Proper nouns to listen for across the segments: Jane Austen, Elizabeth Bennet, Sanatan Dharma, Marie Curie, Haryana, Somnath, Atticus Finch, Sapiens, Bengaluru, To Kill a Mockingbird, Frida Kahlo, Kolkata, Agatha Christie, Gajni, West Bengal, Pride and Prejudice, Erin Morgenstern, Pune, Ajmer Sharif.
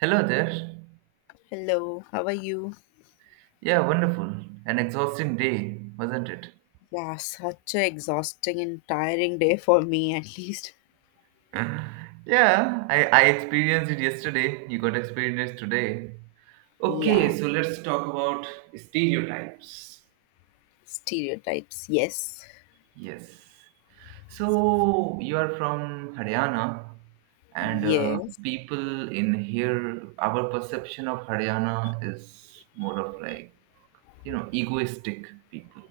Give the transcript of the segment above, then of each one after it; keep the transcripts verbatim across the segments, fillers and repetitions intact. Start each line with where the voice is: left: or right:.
right: Hello there.
left: Hello, how are you?
right: Yeah, wonderful. An exhausting day, wasn't it?
left: Yeah, such a exhausting and tiring day for me, at least.
right: Yeah, I, I experienced it yesterday. You got experience today. Okay,
left: Yeah,
right: so let's talk about stereotypes.
left: stereotypes. Yes,
right: Yes. So you are from Haryana, and uh,
left: yes,
right: people in here, our perception of Haryana is more of like, you know, egoistic people,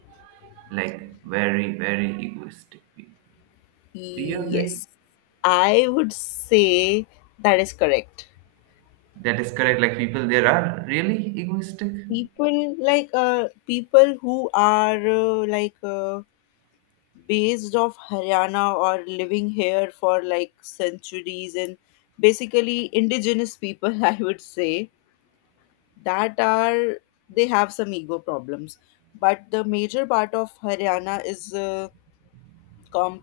right: like very, very egoistic people. Do you agree?
left: yes. I would say that is correct.
right: That is correct. Like people there are really egoistic.
left: People like uh, people who are uh, like uh, based off Haryana or living here for like centuries and basically indigenous people, I would say. That are they have some ego problems, but the major part of Haryana is, uh, com,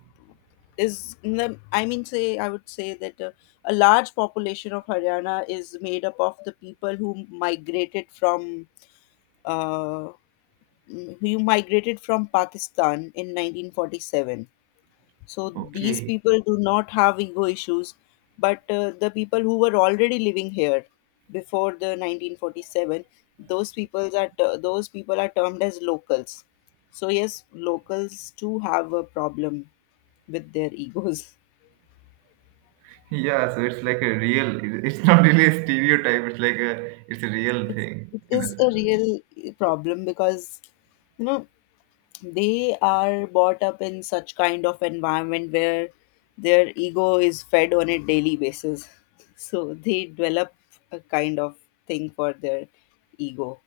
left: is in the, I mean, say, I would say that, uh, a large population of Haryana is made up of the people who migrated from, uh, who migrated from pakistan in nineteen forty-seven. So these
right: Okay.
left: people do not have ego issues, but uh, the people who were already living here before the nineteen forty-seven, those people are t- those people are termed as locals. So yes, locals too have a problem with their egos.
right: Yeah, so it's like a real, it- it's not really a stereotype, it's like a, it's a real
left: It's,
right: thing
left: it
right: in a
left: is a
right: sense.
left: real problem because you know they are brought up in such kind of environment where their ego is fed on a daily basis, so they develop a kind of thing for their ego.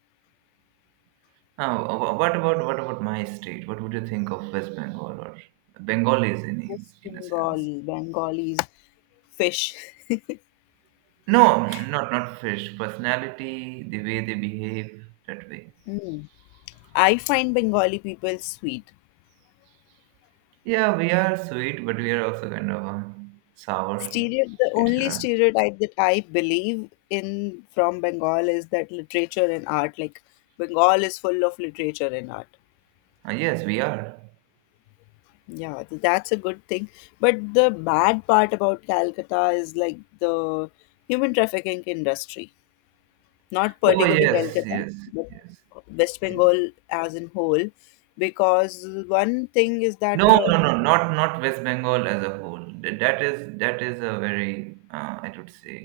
right: Now, wha- what about, what about my state? What would you think of West Bengal or Bengalis in,
left: Yes,
right: is- in a
left: bengali
right: sense?
left: bengalis fish.
right: No, not, not fish. Personality, the way they behave, that way.
left: Hmm. I find Bengali people sweet.
right: Yeah, we are sweet, but we are also kind of uh, sour.
left: Stereo the
right: It's,
left: only
right: uh,
left: stereotype that I believe in from Bengal is that literature and art. Like Bengal is full of literature and art.
right: uh, yes, we are.
left: Yeah, th- that's a good thing. But the bad part about Calcutta is like the human trafficking industry, not
right: Oh
left: particularly
right: yes,
left: Calcutta,
right: yes,
left: but
right: yes,
left: West
right: yes.
left: Bengal as in whole, because one thing is that,
right: No,
left: uh,
right: no, no, not not West Bengal as a whole. Th- That is that is a very, uh, I would say,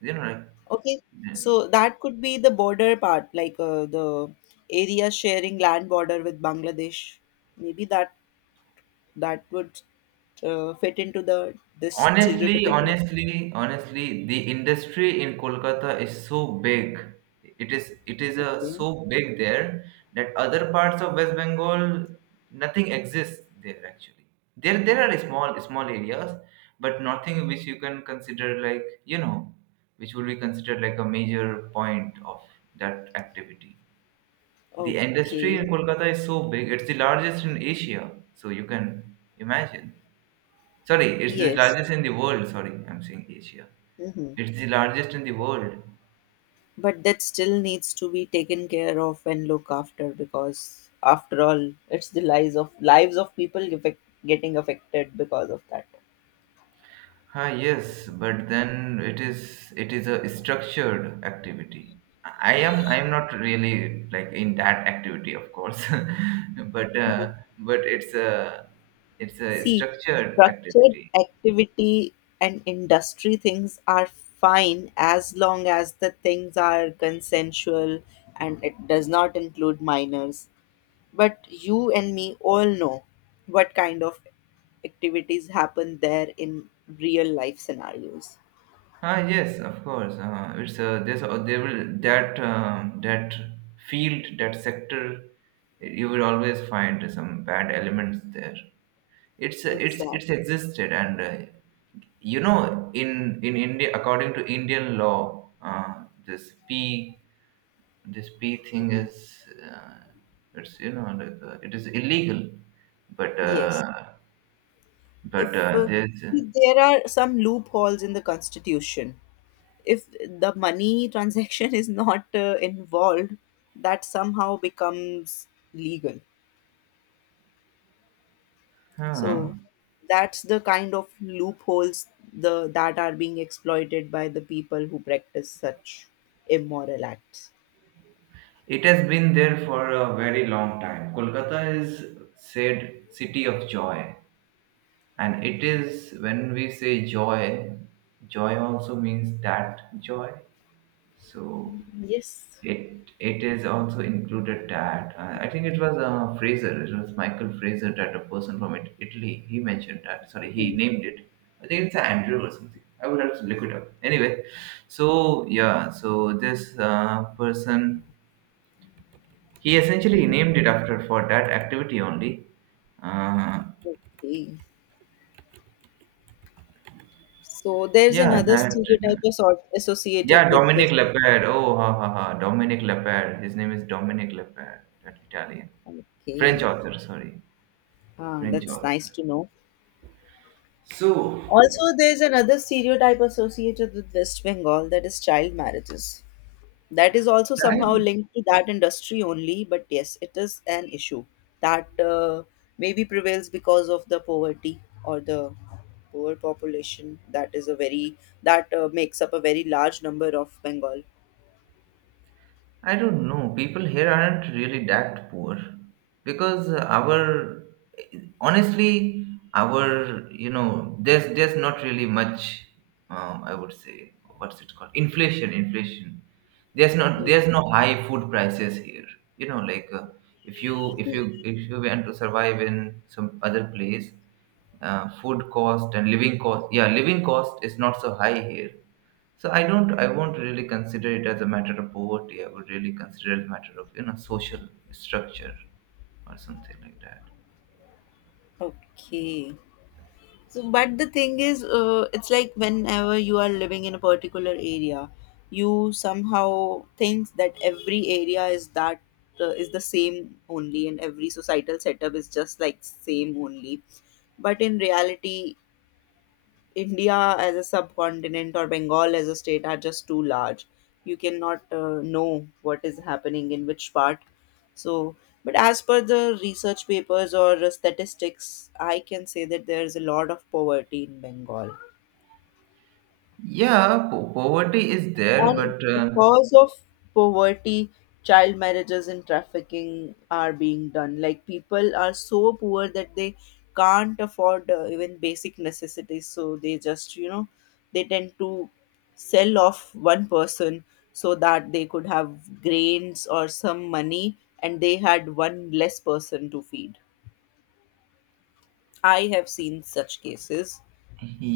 right: you know
left: okay,
right: like.
left: so that could be the border part, like uh, the area sharing land border with Bangladesh. Maybe that that would uh, fit into the this
right: Honestly,
left: stereotypical.
right: honestly, honestly, the industry in Kolkata is so big. It is it is uh,
left: Okay.
right: so big there that other parts of West Bengal nothing exists there actually. There there are small small areas, but nothing which you can consider, like, you know, which would be considered like a major point of that activity. The industry
left: Okay.
right: in Kolkata is so big; it's the largest in Asia. So you can imagine. Sorry, it's the
left: Yes.
right: largest in the world. Sorry, I'm saying Asia.
left: Mm-hmm.
right: It's the largest in the world.
left: But that still needs to be taken care of and look after, because after all it's the lives of, lives of people effect, getting affected because of that.
right: Ah, yes, but then it is it is a structured activity. I am I am not really like in that activity, of course, but uh, but it's a it's a
left: See,
right: structured
left: structured
right: activity.
left: activity and industry things are fine as long as the things are consensual and it does not include minors, but you and me all know what kind of activities happen there in real life scenarios.
right: Ah, yes, of course. Uh, it's uh, there's uh, there will, that um, that field, that sector, you will always find some bad elements there. It's uh, it's it's
left: Exactly.
right: existed. And uh, you know in in India, according to Indian law, uh, this P this P thing is, uh, it's you know like, uh, it is illegal, but
left: Yes.
right: uh, but
left: If
right: uh,
left: uh,
right: there's, uh,
left: See, there are some loopholes in the Constitution, if the money transaction is not uh, involved, that somehow becomes legal.
right: huh.
left: So that's the kind of loopholes the that are being exploited by the people who practice such immoral acts.
right: It has been there for a very long time. Kolkata is said city of joy, and it is when we say joy, joy also means that joy. So
left: Yes.
right: it it is also included that. Uh, I think it was uh, Fraser. It was Michael Fraser, that a person from it, Italy. He mentioned that. Sorry, he
left: Mhm.
right: named it. I think it's Andrew or something. I would have to look it up. Anyway, so yeah, so this uh, person he essentially
left: Mhm.
right: named it after for that activity only. Uh,
left: Okay. So there's
right: yeah,
left: another
right: that.
left: stereotype asso- associated
right: Yeah,
left: with
right: Dominic
left: wisdom.
right: Lepere. Oh, ha ha ha. Dominic Lepere. His name is Dominic Lepere. That Italian,
left: Okay.
right: French author. Sorry,
left: Ah,
right: French
left: that's nice
right: author.
left: to know.
right: So,
left: Also, there's another stereotype associated with West Bengal, that is child marriages. That is also
right: shall
left: somehow
right: I?
left: linked to that industry only, but yes, it is an issue that, uh, maybe prevails because of the poverty or the poor population. That is a very, that uh, makes up a very large number of Bengal.
right: I don't know. People here aren't really that poor, because our, honestly, our, you know there's there's not really much, um, I would say, what's it called, inflation, inflation. There's not
left: Hmm.
right: there's no high food prices here, you know like, uh, if you if you if you want to survive in some other place, uh, food cost and living cost, yeah, living cost is not so high here. So I don't, I won't really consider it as a matter of poverty. I would really consider it a matter of, you know, social structure or something like that.
left: Okay. So, but the thing is, uh, it's like whenever you are living in a particular area, you somehow think that every area is that uh, is the same only, and every societal setup is just like same only. But in reality, India as a subcontinent or Bengal as a state are just too large. You cannot uh, know what is happening in which part. So, but as per the research papers or uh, statistics, I can say that there is a lot of poverty in Bengal.
right: Yeah, po- poverty is there,
left: And
right: but uh,
left: because of poverty, child marriages and trafficking are being done. Like people are so poor that they can't afford uh, even basic necessities, so they just you know they tend to sell off one person so that they could have grains or some money, and they had one less person to feed. I have seen such cases.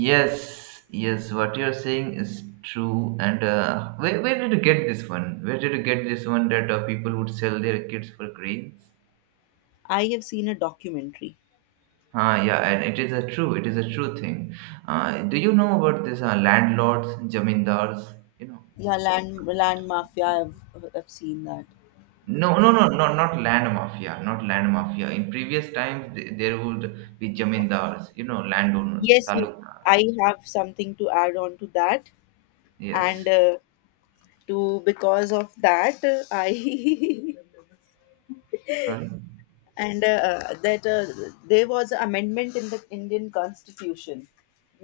right: yes, yes, what you're saying is true. And uh, where, where did you get this one? Where did you get this one that uh, people would sell their kids for grains?
left: I have seen a documentary.
right: Ah, yeah, and it is a true, it is a true thing. Uh, do you know about this uh, landlords, jamindars? You know.
left: Yeah, land land mafia. I've, I've seen that.
right: No, no, no, no, not land mafia, not land mafia. In previous times, th- there would be jamindars, you know, landowners,
left: Yes, yes,
right: talukdars.
left: I have something to add on to that, and,
right: Yes.
left: uh, to, because of that, uh, I
right: Sorry.
left: and, uh, that uh, there was an amendment in the Indian Constitution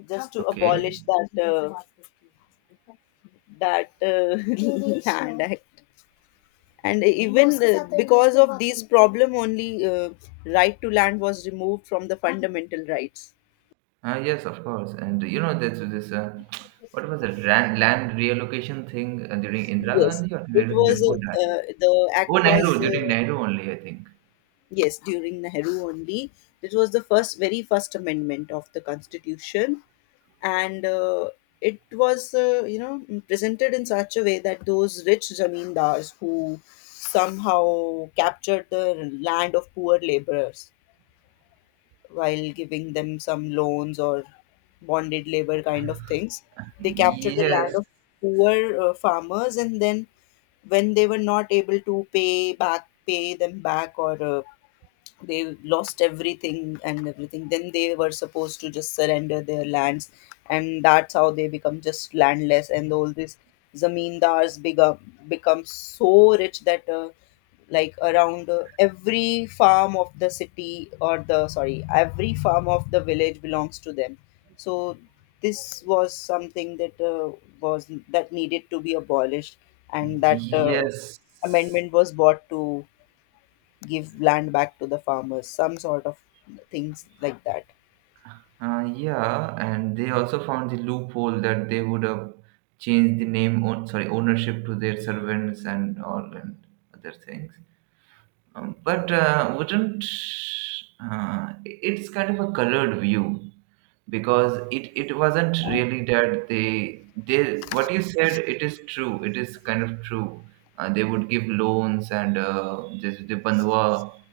left: just to
right: Okay.
left: abolish that uh, that uh, land act, and even uh, because of these problem, only uh, right to land was removed from the fundamental rights.
right: Uh, yes, of course. And you know, this this uh, what was it? Land, land reallocation thing uh, during Indira
left: Yes,
right: Gandhi, or
left: it
right: it was
left: was,
right: before
left: uh,
right: that?
left: uh, the
right: Oh,
left: act
right: Nehru,
left: was, uh,
right: during Nehru only, I think.
left: yes, during Nehru only. It was the first, very first amendment of the constitution, and uh, it was, uh, you know, presented in such a way that those rich zamindars who somehow captured the land of poor laborers while giving them some loans or bonded labor kind of things, they captured the land
right: Yes.
left: of poor uh, farmers, and then when they were not able to pay back, pay them back, or uh, they lost everything and everything, then they were supposed to just surrender their lands, and that's how they become just landless, and all these zamindars become become so rich that, uh, like around uh, every farm of the city, or the, sorry, every farm of the village belongs to them. So this was something that, uh, was that needed to be abolished, and that uh,
right: Yes.
left: amendment was brought to give land back to the farmers, some sort of things like that.
right: Uh, yeah, and they also found the loophole that they would have changed the name, own, sorry, ownership to their servants and all and other things. Um, but uh, wouldn't uh, it's kind of a colored view, because it it wasn't really that they they what you said, it is true, it is kind of true. Uh, they would give loans, and uh, this the bandhwa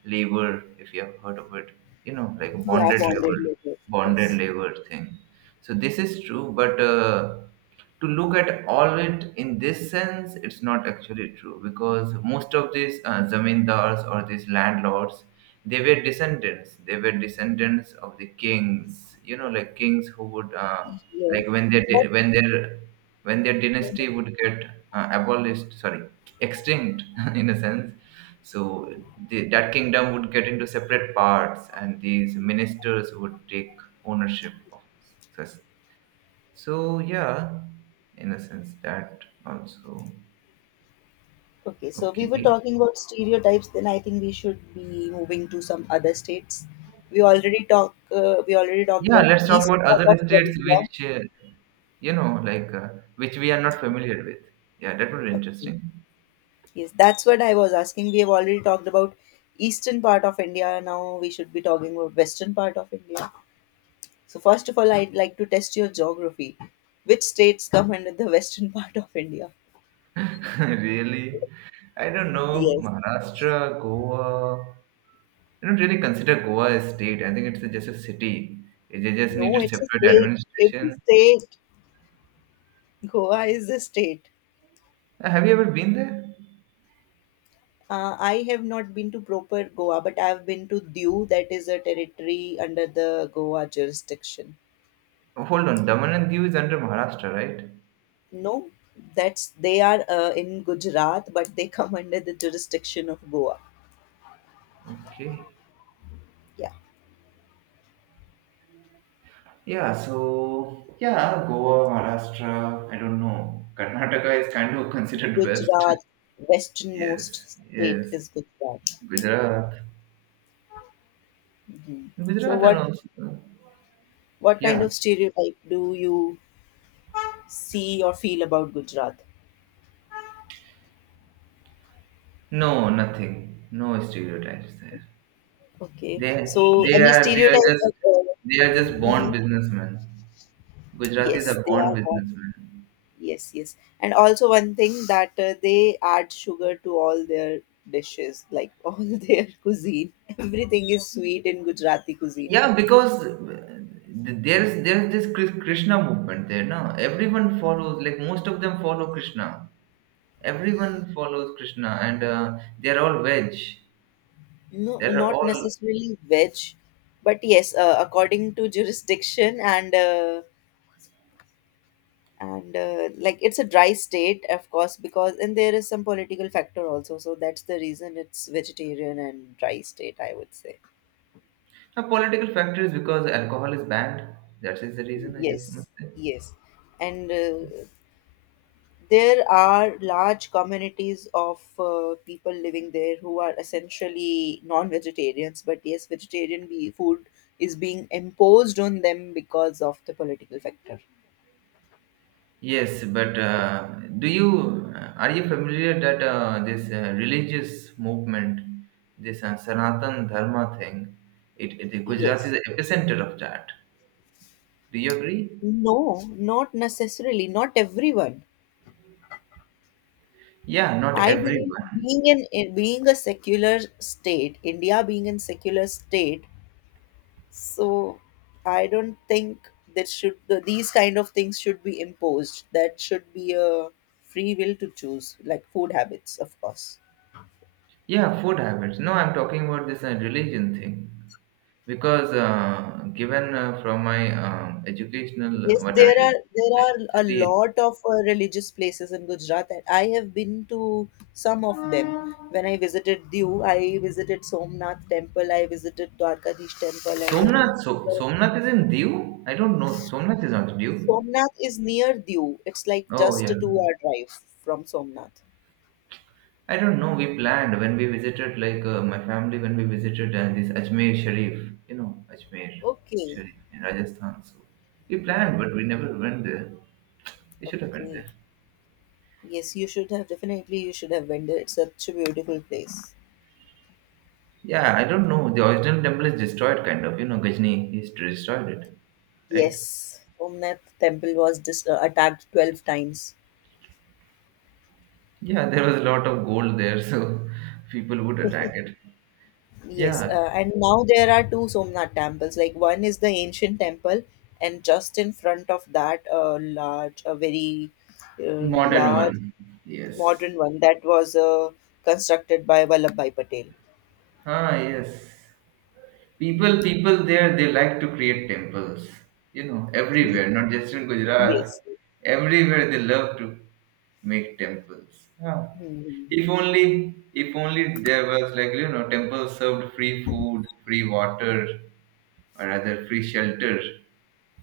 right: labor, if you have heard of it, you know like
left: Yeah,
right: bonded
left: bonded
right: labor,
left: labor. Yes.
right: bonded labor thing. So this is true, but uh, to look at all it in this sense, it's not actually true, because most of these uh, zamindars or these landlords, they were descendants. They were descendants of the kings. You know, like kings who would, uh,
left: Yes.
right: like when their
left: But,
right: di- when their when their
left: mm.
right: dynasty would get uh, abolished, sorry, extinct in a sense. So the, that kingdom would get into separate parts, and these ministers would take ownership of such. So yeah, in a sense that also.
left: Okay, so we were
right: Okay.
left: talking about stereotypes, then I think we should be moving to some other states. We already talk. Uh, we already talked
right: Yeah,
left: about
right: let's talk
left: east
right: about
left: part
right: other
left: of the
right: states
left: India.
right: which uh, you know like, uh, which we are not familiar with. Yeah, that would be
left: Okay.
right: interesting.
left: Yes, that's what I was asking. We have already talked about eastern part of India. Now we should be talking about western part of India. So, first of all, I'd like to test your geography. Which states come under the western part of India?
right: Really, I don't know.
left: Yes.
right: Maharashtra, Goa. I don't really consider Goa a state. I think it's just a city. It They just
left: No,
right: needed
left: it's a
right: separate
left: state. It's a
right: administration.
left: state. Goa is a state.
right: Uh, Have you ever been there?
left: Uh, I have not been to proper Goa, but I've been to Diu, that is a territory under the Goa jurisdiction.
right: Oh, hold on, Daman and Diu is under Maharashtra, right?
left: No, that's they are uh, in Gujarat, but they come under the jurisdiction of Goa.
right: Okay.
left: Yeah,
right: Yeah, so yeah, Goa, Maharashtra, I don't know. Karnataka is kind of considered best.
left: Gujarat,
right: Yes,
left: westernmost
right: yes.
left: state is Gujarat.
right: Gujarat.
left: So
right: Gujarat and
left: what
right: also
left: What kind
right: yeah.
left: of stereotype do you see or feel about Gujarat?
right: No, nothing. No stereotypes there.
left: Okay,
right: They
left: so
right: they
left: any
right: are they are
left: stereotype
right: just
left: at all?
right: they are just born
left: Hmm.
right: businessmen. Gujaratis
left: Yes,
right: are
left: they
right: born
left: are born.
right: businessmen.
left: Yes, yes. And also one thing that, uh, they add sugar to all their dishes, like, all their cuisine. Everything is sweet in Gujarati cuisine.
right: Yeah, because there's there's this Kris- Krishna movement there now. Everyone follows, like most of them follow Krishna. Everyone follows Krishna, and uh, they're all veg.
left: No,
right: They're
left: not
right: all
left: necessarily veg, but yes, uh, according to jurisdiction and uh, and uh, like it's a dry state of course, because and there is some political factor also, so that's the reason it's vegetarian and dry state, I would say.
right: uh, political factors because alcohol is banned. That is the reason I guess
left: Yes,
right: must say.
left: yes. And uh, there are large communities of uh, people living there who are essentially non-vegetarians, but yes, vegetarian be- food is being imposed on them because of the political factor.
right: Yes, but uh, do you uh, are you familiar that uh, this uh, religious movement, this uh, Sanatan Dharma thing, it, it Gujarat is
left: Yes.
right: the epicenter of that. Do you agree?
left: No, not necessarily, not everyone.
right: Yeah, not
left: I believe
right: everyone.
left: being in in- being a secular state, India being a secular state, so I don't think that should these kind of things should be imposed. That should be a free will to choose, like food habits, of course.
right: Yeah, food habits. No, I'm talking about this uh, religion thing. Because uh, given, uh, from my um, educational, uh,
left: Yes,
right: what I
left: there are there are a
right: studied,
left: lot of uh, religious places in Gujarat, and I have been to some of them. When I visited Diu, I visited Somnath Temple, I visited Dwarkadish Temple, and,
right: Somnath, so,
left: uh,
right: Somnath is in Diu? I don't know. Somnath is not Diu.
left: Somnath is near Diu. It's like
right: Oh
left: just a
right: yeah.
left: two-hour drive from Somnath.
right: I don't know. We planned when we visited, like uh, my family, when we visited uh, this Ajmer Sharif, you know, Ajmer
left: Okay.
right: Sharif in Rajasthan. So we
left: Yeah.
right: planned, but we never went there. We should have went
left: Okay.
right: there.
left: Yes, you should have definitely you should have been there. It's such a beautiful place.
right: Yeah, I don't know. The original temple is destroyed, kind of. You know, Gajni, he destroyed it, right?
left: Yes. Somnath temple was dis- uh, attacked twelve times.
right: Yeah, there was a lot of gold there, so people would attack it.
left: Yes,
right: Yeah,
left: uh, and now there are two Somnath temples. Like one is the ancient temple, and just in front of that, a large, a very, uh,
right: modern
left: large
right: one. Yes.
left: modern one that was uh, constructed by Vallabhbhai Patel.
right: Ah, yes. People, people there, they like to create temples. You know, everywhere, not just in Gujarat.
left: Yes.
right: Everywhere they love to make temples. Ah.
left: Mhm.
right: If only, if only there was, like, you know, temple served free food, free water, or rather free shelter.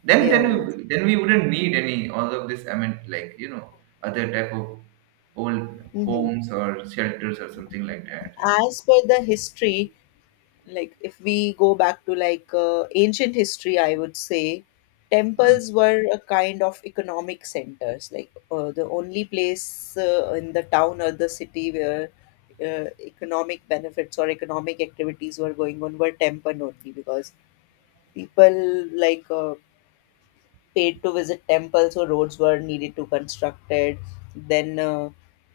right: Then, then,
left: Yeah.
right: we, then we wouldn't need any all of this. I mean, like, you know, other type of old
left: Hmm.
right: homes or shelters or something like that. You know.
left: As per the history, like if we go back to like uh, ancient history, I would say
right: Uh,
left: temples were a kind of economic centers, like uh, the only place uh, in the town or the city where uh, economic benefits or economic activities were going on were temple only, because people like uh, paid to visit temples, so roads were needed to constructed. Then, uh,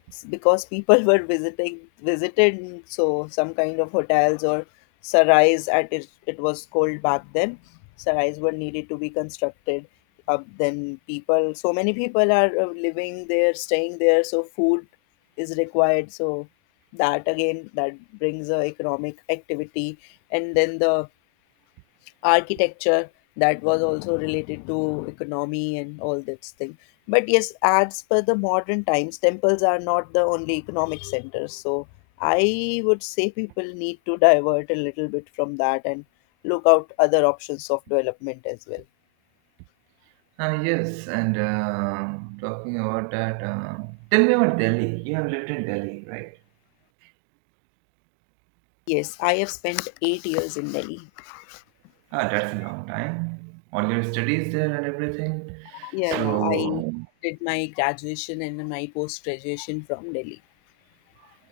left: s- because people were visiting visited, so some kind of hotels or sarais, at it, it was called back then, sarais were needed to be constructed. Uh, then people, so many people are uh, living there staying there, so food is required, so that again that brings a economic activity. And then the architecture, that was also related to economy and all that thing. But yes, as per the modern times, temples are not the only economic centers, so I would say people need to divert a little bit from that and look out other options of development as well.
right: Ah, yes, and um talking about that, um tell me about Delhi. You have lived in Delhi, right?
left: Yes, I have spent eight years in Delhi.
right: Ah, that's a long time. All your studies there and everything.
left: Yeah, yeah, I
right: So,
left: did my graduation and my post graduation from Delhi.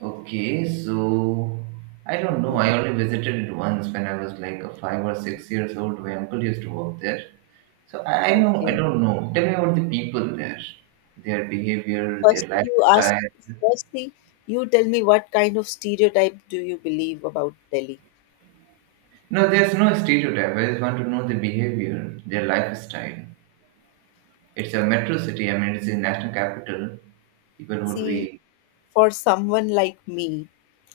right: okay, so I don't know. I
left: Mhm.
right: only visited it once when I was like a five or six years old. My uncle used to work there. So I I know, I
left: Okay.
right: don't know. Tell me about the people there, their behavior, their
left: Firstly, you ask.
right: lifestyle.
left: Firstly, you tell me what kind of stereotype do you believe about Delhi?
right: No, there's no stereotype. I just want to know the behavior, their lifestyle. It's a metro city. I mean, it's a national capital. People would
left: See,
right: be.
left: for someone like me,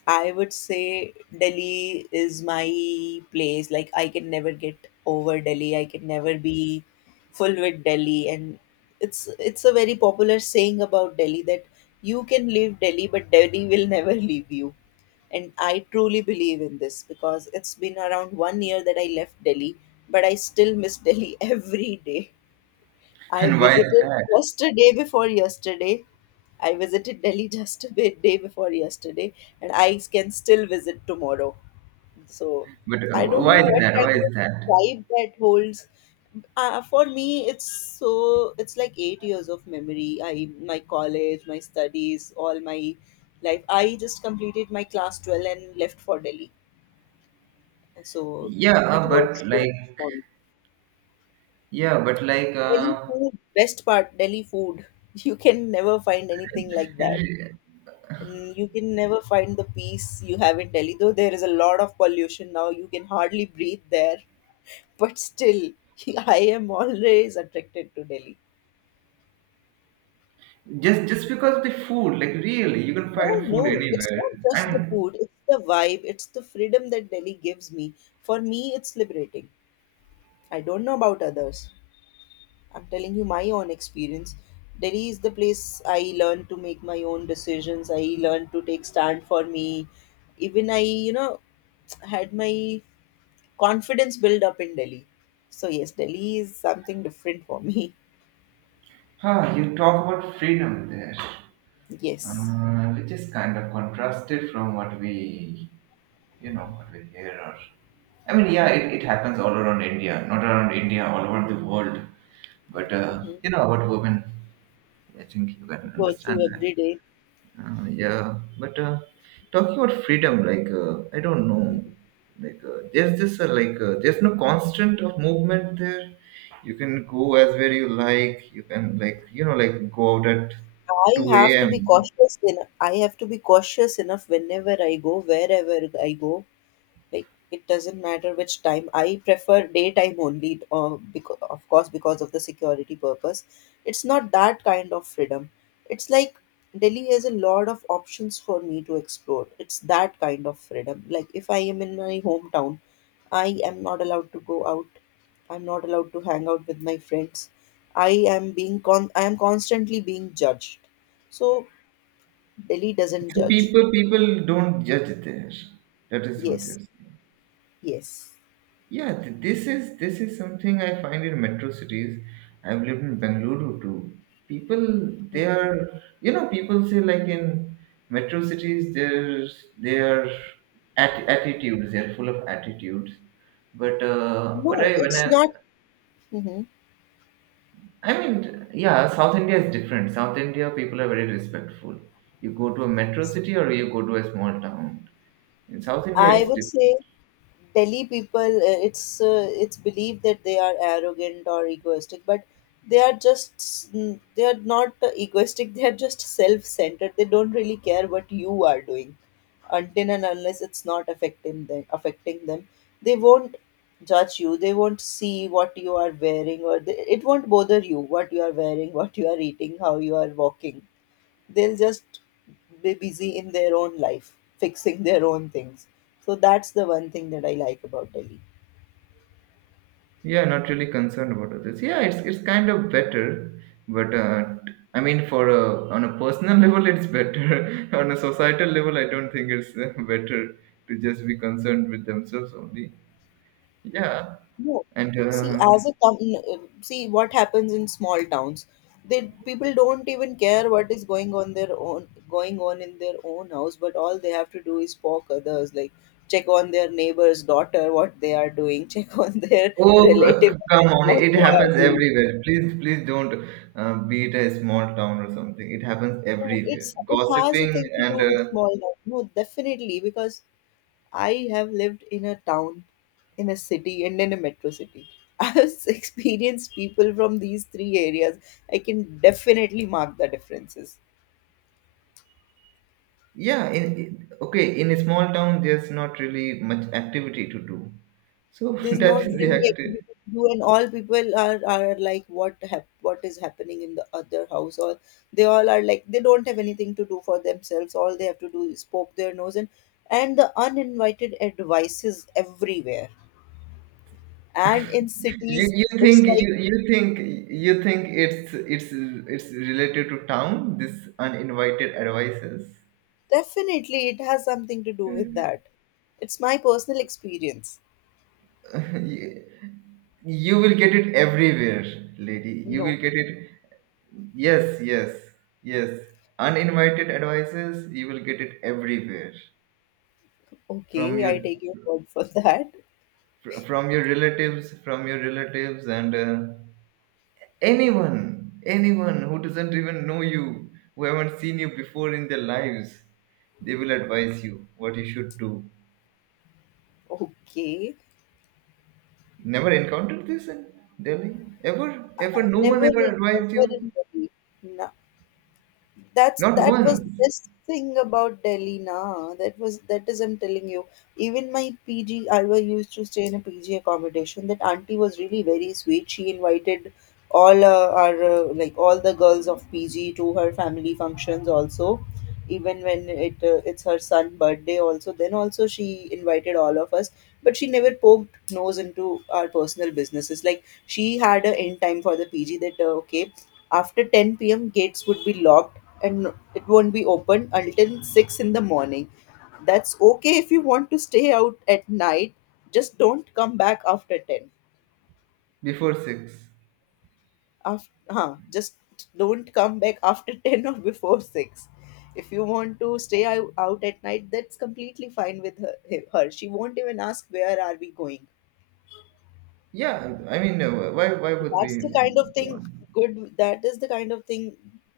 left: I would say Delhi is my place. Like, I can never get over Delhi. I can never be full with Delhi. And it's it's a very popular saying about Delhi that you can leave Delhi, but Delhi will never leave you. And I truly believe in this because it's been around one year that I left Delhi, but I still miss Delhi every day. I
right: And why is
left: visited
right: that?
left: just a day before yesterday. I visited Delhi just a bit day before yesterday, and I can still visit tomorrow. So
right: But uh,
left: I don't
right: why
left: know
right: is
left: what
right: that? Why
left: kind
right: is
left: of
right: that?
left: vibe that holds. Uh, for me, it's so it's like eight years of memory. I my college, my studies, all my life. I just completed my class twelve and left for Delhi. So
right: Yeah,
left: it
right: uh,
left: holds
right: but
left: so much
right: like,
left: for me.
right: yeah, but like,
left: Delhi
right: uh,
left: food, best part, Delhi food. You can never find anything like that. And you can never find the peace you have in Delhi, though there is a lot of pollution now. You can hardly breathe there. But still, I am always attracted to Delhi.
right: Just just because of the food, like really, you can
left: Oh
right: find food
left: no, it's
right: anywhere.
left: not
right: I
left: just the
right: mean,
left: food, it's the vibe, it's the freedom that Delhi gives me. For me, it's liberating. I don't know about others. I'm telling you my own experience. Delhi is the place I learned to make my own decisions. I learned to take stand for me. Even I, you know, had my confidence build up in Delhi. So yes, Delhi is something different for me.
right: ah, you talk about freedom there,
left: Yes.
right: uh, which is kind of contrasted from what we, you know, what we hear. Or, I mean, yeah, it, it happens all around India, not around India, all over the world. But uh,
left: Hmm.
right: you know, about women, I think you can
left: Go
right: understand
left: through
right: that.
left: every day.
right: Uh, yeah, but uh, talking about freedom, like uh, I don't know, like uh, there's this uh, like uh, there's no constant of movement there. You can go as where you like. You can, like, you know like, go out at
left: I have
right: two
left: to be
right: a.m.
left: cautious. In, I have to be cautious enough whenever I go, wherever I go, like it doesn't matter which time, I prefer daytime only or because, of course, because of the security purpose. It's not that kind of freedom. It's like Delhi has a lot of options for me to explore. It's that kind of freedom. Like if I am in my hometown, I am not allowed to go out. I'm not allowed to hang out with my friends. i am being con I am constantly being judged. So Delhi doesn't
right: So
left: judge.
right: people people don't judge there. That is what
left: Yes.
right: you're saying.
left: Yes.
right: Yeah, th- this is this is something I find in metro cities. I've lived in Bengaluru too. People, they are, you know, people say like in metro cities, there's they are at, attitudes. They're full of attitudes. But uh, what
left: No,
right: I when
left: it's
right: I
left: not. Mhm.
right: I mean, yeah, South India is different. South India people are very respectful. You go to a metro city or you go to a small town. In South India,
left: I
right: it's
left: would say
right: different.
left: Delhi people, uh, it's uh, it's believed that they are arrogant or egoistic, but they are just mm, they are not uh, egoistic. They are just self-centered. They don't really care what you are doing, until and unless it's not affecting them. Affecting them, they won't judge you. They won't see what you are wearing, or they, it won't bother you what you are wearing, what you are eating, how you are walking. They'll just be busy in their own life, fixing their own things. So that's the one thing that I like about Delhi.
right: Yeah, not really concerned about others. Yeah, it's it's kind of better, but uh, t- I mean, for a, on a personal level, it's better. On a societal level, I don't think it's uh, better to just be concerned with themselves only. Yeah,
left: No,
right: and
left: see,
right: uh,
left: as a com- see what happens in small towns, they people don't even care what is going on their own going on in their own house, but all they have to do is poke others, like check on their neighbor's daughter, what they are doing, check on their
right: oh, c-
left: relative,
right: c- come on,
left: what
right: it
left: they are
right: happens
left: doing.
right: everywhere. Please, please don't uh, be it a small town or something. It happens
left: No,
right: everywhere.
left: it's it has a
right: Gossiping
left: thing to
right: and
left: do with
right: uh,
left: small town. No, definitely because I have lived in a town, in a city, and in a metro city. I have experienced people from these three areas. I can definitely mark the differences.
right: Yeah, in, in- okay, in a small town, there's not really much activity to do. So
left: There's
right: that
left: not
right: is the
left: really activity
right: active.
left: to do, and all people are, are like, what hap- what is happening in the other house? Or they all are like, they don't have anything to do for themselves. All they have to do is poke their nose and and the uninvited advice is everywhere. And in
right: You
left: cities,
right: you
left: it's
right: think
left: like.
right: you you think you think it's it's it's related to town, this uninvited advices.
left: Definitely, it has something to do with that. It's my personal experience.
right: you, you will get it everywhere, lady. You
left: No,
right: will get it. Yes, yes, yes. Uninvited advices, you will get it everywhere from
left: okay,
right: your
left: I take your word for that.
right: fr- from your relatives, from your relatives, and. Uh, Anyone, anyone who doesn't even know you, who haven't seen you before in their lives, they will advise you what you should do.
left: Okay,
right: Never encountered this in Delhi? Ever? Ever? No one
left: never, in-
right: ever advised
left: never in
right: you?
left: Delhi. That's
right: Not
left: that was the
right: once
left: best thing about Delhi na, that was that is I'm telling you. Even my P G, I was used to stay in a P G accommodation. That auntie was really very sweet. She invited all uh, our uh, like all the girls of P G to her family functions also. Even when it uh, it's her son birthday also, then also she invited all of us. But she never poked nose into our personal businesses. Like she had a end time for the P G that uh, okay, after ten p m gates would be locked and it won't be open until six in the morning. That's okay, if you want to stay out at night, just don't come back after ten.
right: before six.
left: After, huh, just don't come back after ten or before six. If you want to stay ou- out at night, that's completely fine with her. Her she won't even ask where are we going.
right: Yeah, I mean, uh, why, why would
left: That's the
right: we?
left: kind of thing good. That is the kind of thing,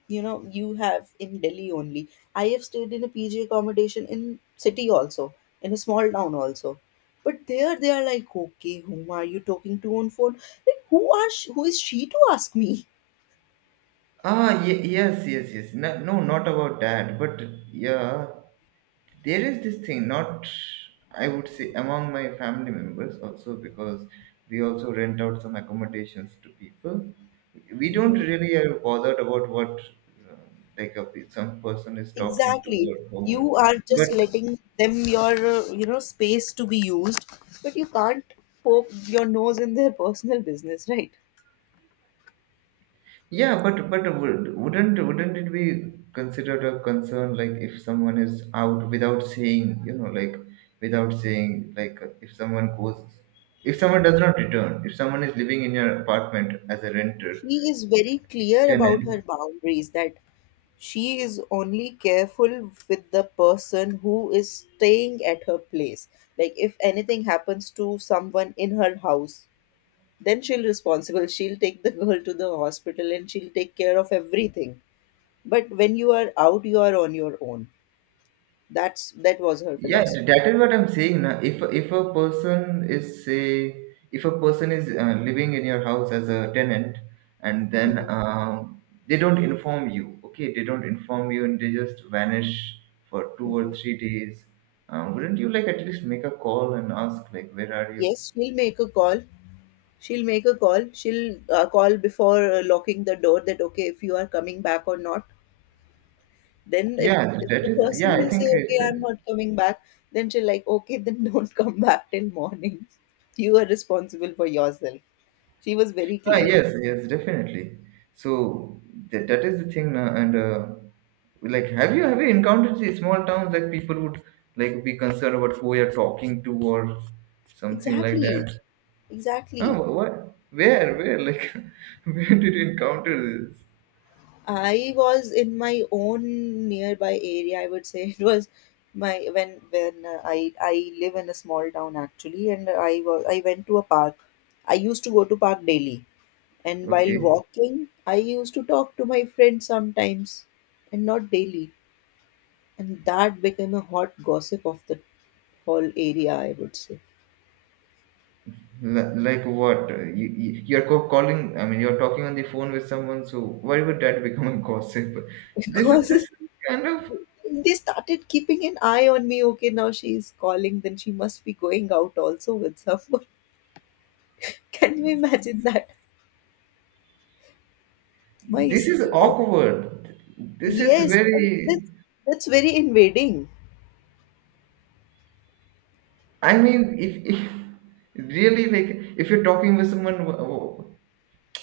left: you know, you have in Delhi only. I have stayed in a P G accommodation in city also, in a small town also. But there they are like, okay, whom are you talking to on phone? Like, who are sh- who is she to ask me?
right: Ah, ye- yes, yes, yes. No, no, not about that. But yeah, there is this thing not I would say among my family members also, because we also rent out some accommodations to people. We don't
left: Hmm.
right: really are bothered about what uh, like a, pe- some person is talking to
left: Exactly.
right: or
left: You
right: whom,
left: are just
right: but
left: letting them your uh, you know, space to be used, but you can't poke your nose in their personal business, right?
right: yeah, but but would- wouldn't wouldn't it be considered a concern, like if someone is out without saying, you know, like without saying, like if someone goes, if someone does not return, if someone is living in your apartment as a renter,
left: She is very clear about
right: tenant.
left: her boundaries that she is only careful with the person who is staying at her place. Like if anything happens to someone in her house, then she'll responsible, she'll take the girl to the hospital and she'll take care of everything. But when you are out, you are on your own. That's that was her
right: Yeah, th-
left: philosophy.
right: that is what I'm saying. Now if if a person is say, if a person is uh, living in your house as a tenant, and then
left: Hmm.
right: um, they don't inform you, okay, they don't inform you, and they just vanish for two or
left: Hmm.
right: three days um, Wouldn't you like at least make a call and ask, like, where are you?
left: Yes, she'll make a call. She'll make a call. She'll uh, call before uh, locking the door that, okay, if you are coming back or not. Then, if,
right: Yeah,
left: if
right: that
left: the
right: is,
left: person
right: yeah, I
left: will say,
right: think
left: okay,
right: it's
left: I'm not coming back, then she'll like, okay, then don't come back till morning. You are responsible for yourself. She was very
right: Ah,
left: clear.
right: yes, yes, definitely. So that, that is the thing, uh, and uh, like, have you have you encountered these small towns, like people would like be concerned about who you're talking to or something like
left: Exactly,
right: that? Ah,
left: exactly.
right: wh- what? Where? Where? Like, where did you encounter this?
left: I was in my own nearby area. I would say it was my when when uh, I I live in a small town actually, and I was I went to a park. I used to go to park daily. And while
right: Okay,
left: walking, I used to talk to my friends sometimes and not daily. And that became a hot gossip of the whole area, I would say.
right: L- like what? Uh, you, you- you're co- calling. I mean, you're talking on the phone with someone. So why would that become a gossip? This is this
left: Because
right: is kind of,
left: they started keeping an eye on me. Okay, now she's calling, then she must be going out also with someone. Can you imagine that? My,
right: this
left: s-
right: is
left: my
right: awkward. This is
left: yes, that's,
right: very
left: that's very invading.
right: I mean, if, if really, like if you're talking with someone, wh- wh-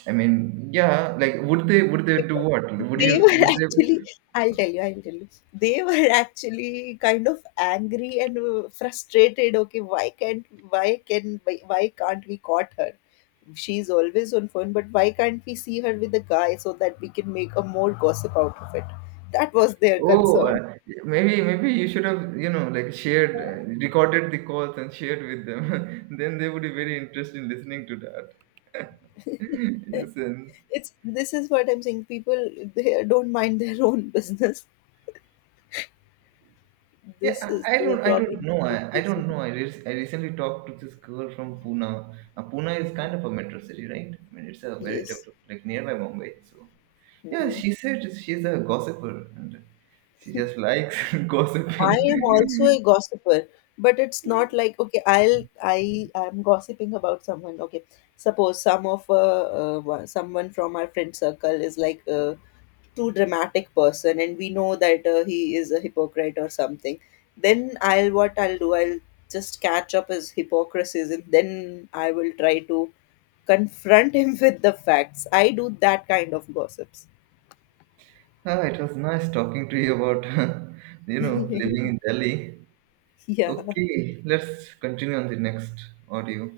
right: I mean, yeah, like would they, would they do
left: Because
right: what? Would
left: they
right: you,
left: were
right: would they?
left: actually, i'll tell you I'll tell you they were actually kind of angry and uh, frustrated. Okay, why can't why can why, why can't we caught her? She's always on phone, but why can't we see her with a guy so that we can make a more gossip out of it? That was their
right: Oh,
left: concern.
right: uh, maybe, maybe you should have, you know, like shared, uh, recorded the calls and shared with them. Then they would be very interested in listening to that. In a sense.
left: It's This is what I'm saying, people, they don't mind their own business. This
right: Yeah,
left: is
right: I, I
left: the
right: don't, I don't
left: problem.
right: know. I, I don't know. I, re- I recently talked to this girl from Pune. Uh, Pune is kind of a metro city, right? I mean, it's a very
left: Yes.
right: developed, like nearby Mumbai. So yeah,
left: Hmm.
right: she said she's a gossiper, and she just likes
left: I
right: gossiping.
left: am also a gossiper, but it's not like okay, I'll I am gossiping about someone. Okay, suppose some of uh, uh, one- someone from our friend circle is like a too dramatic person, and we know that uh, he is a hypocrite or something. Then I'll what I'll do, I'll just catch up his hypocrisies, and then I will try to confront him with the facts. I do that kind of gossips.
right: Ah, it was nice talking to you about, you know, living in Delhi.
left: Yeah.
right: Okay, let's continue on the next audio.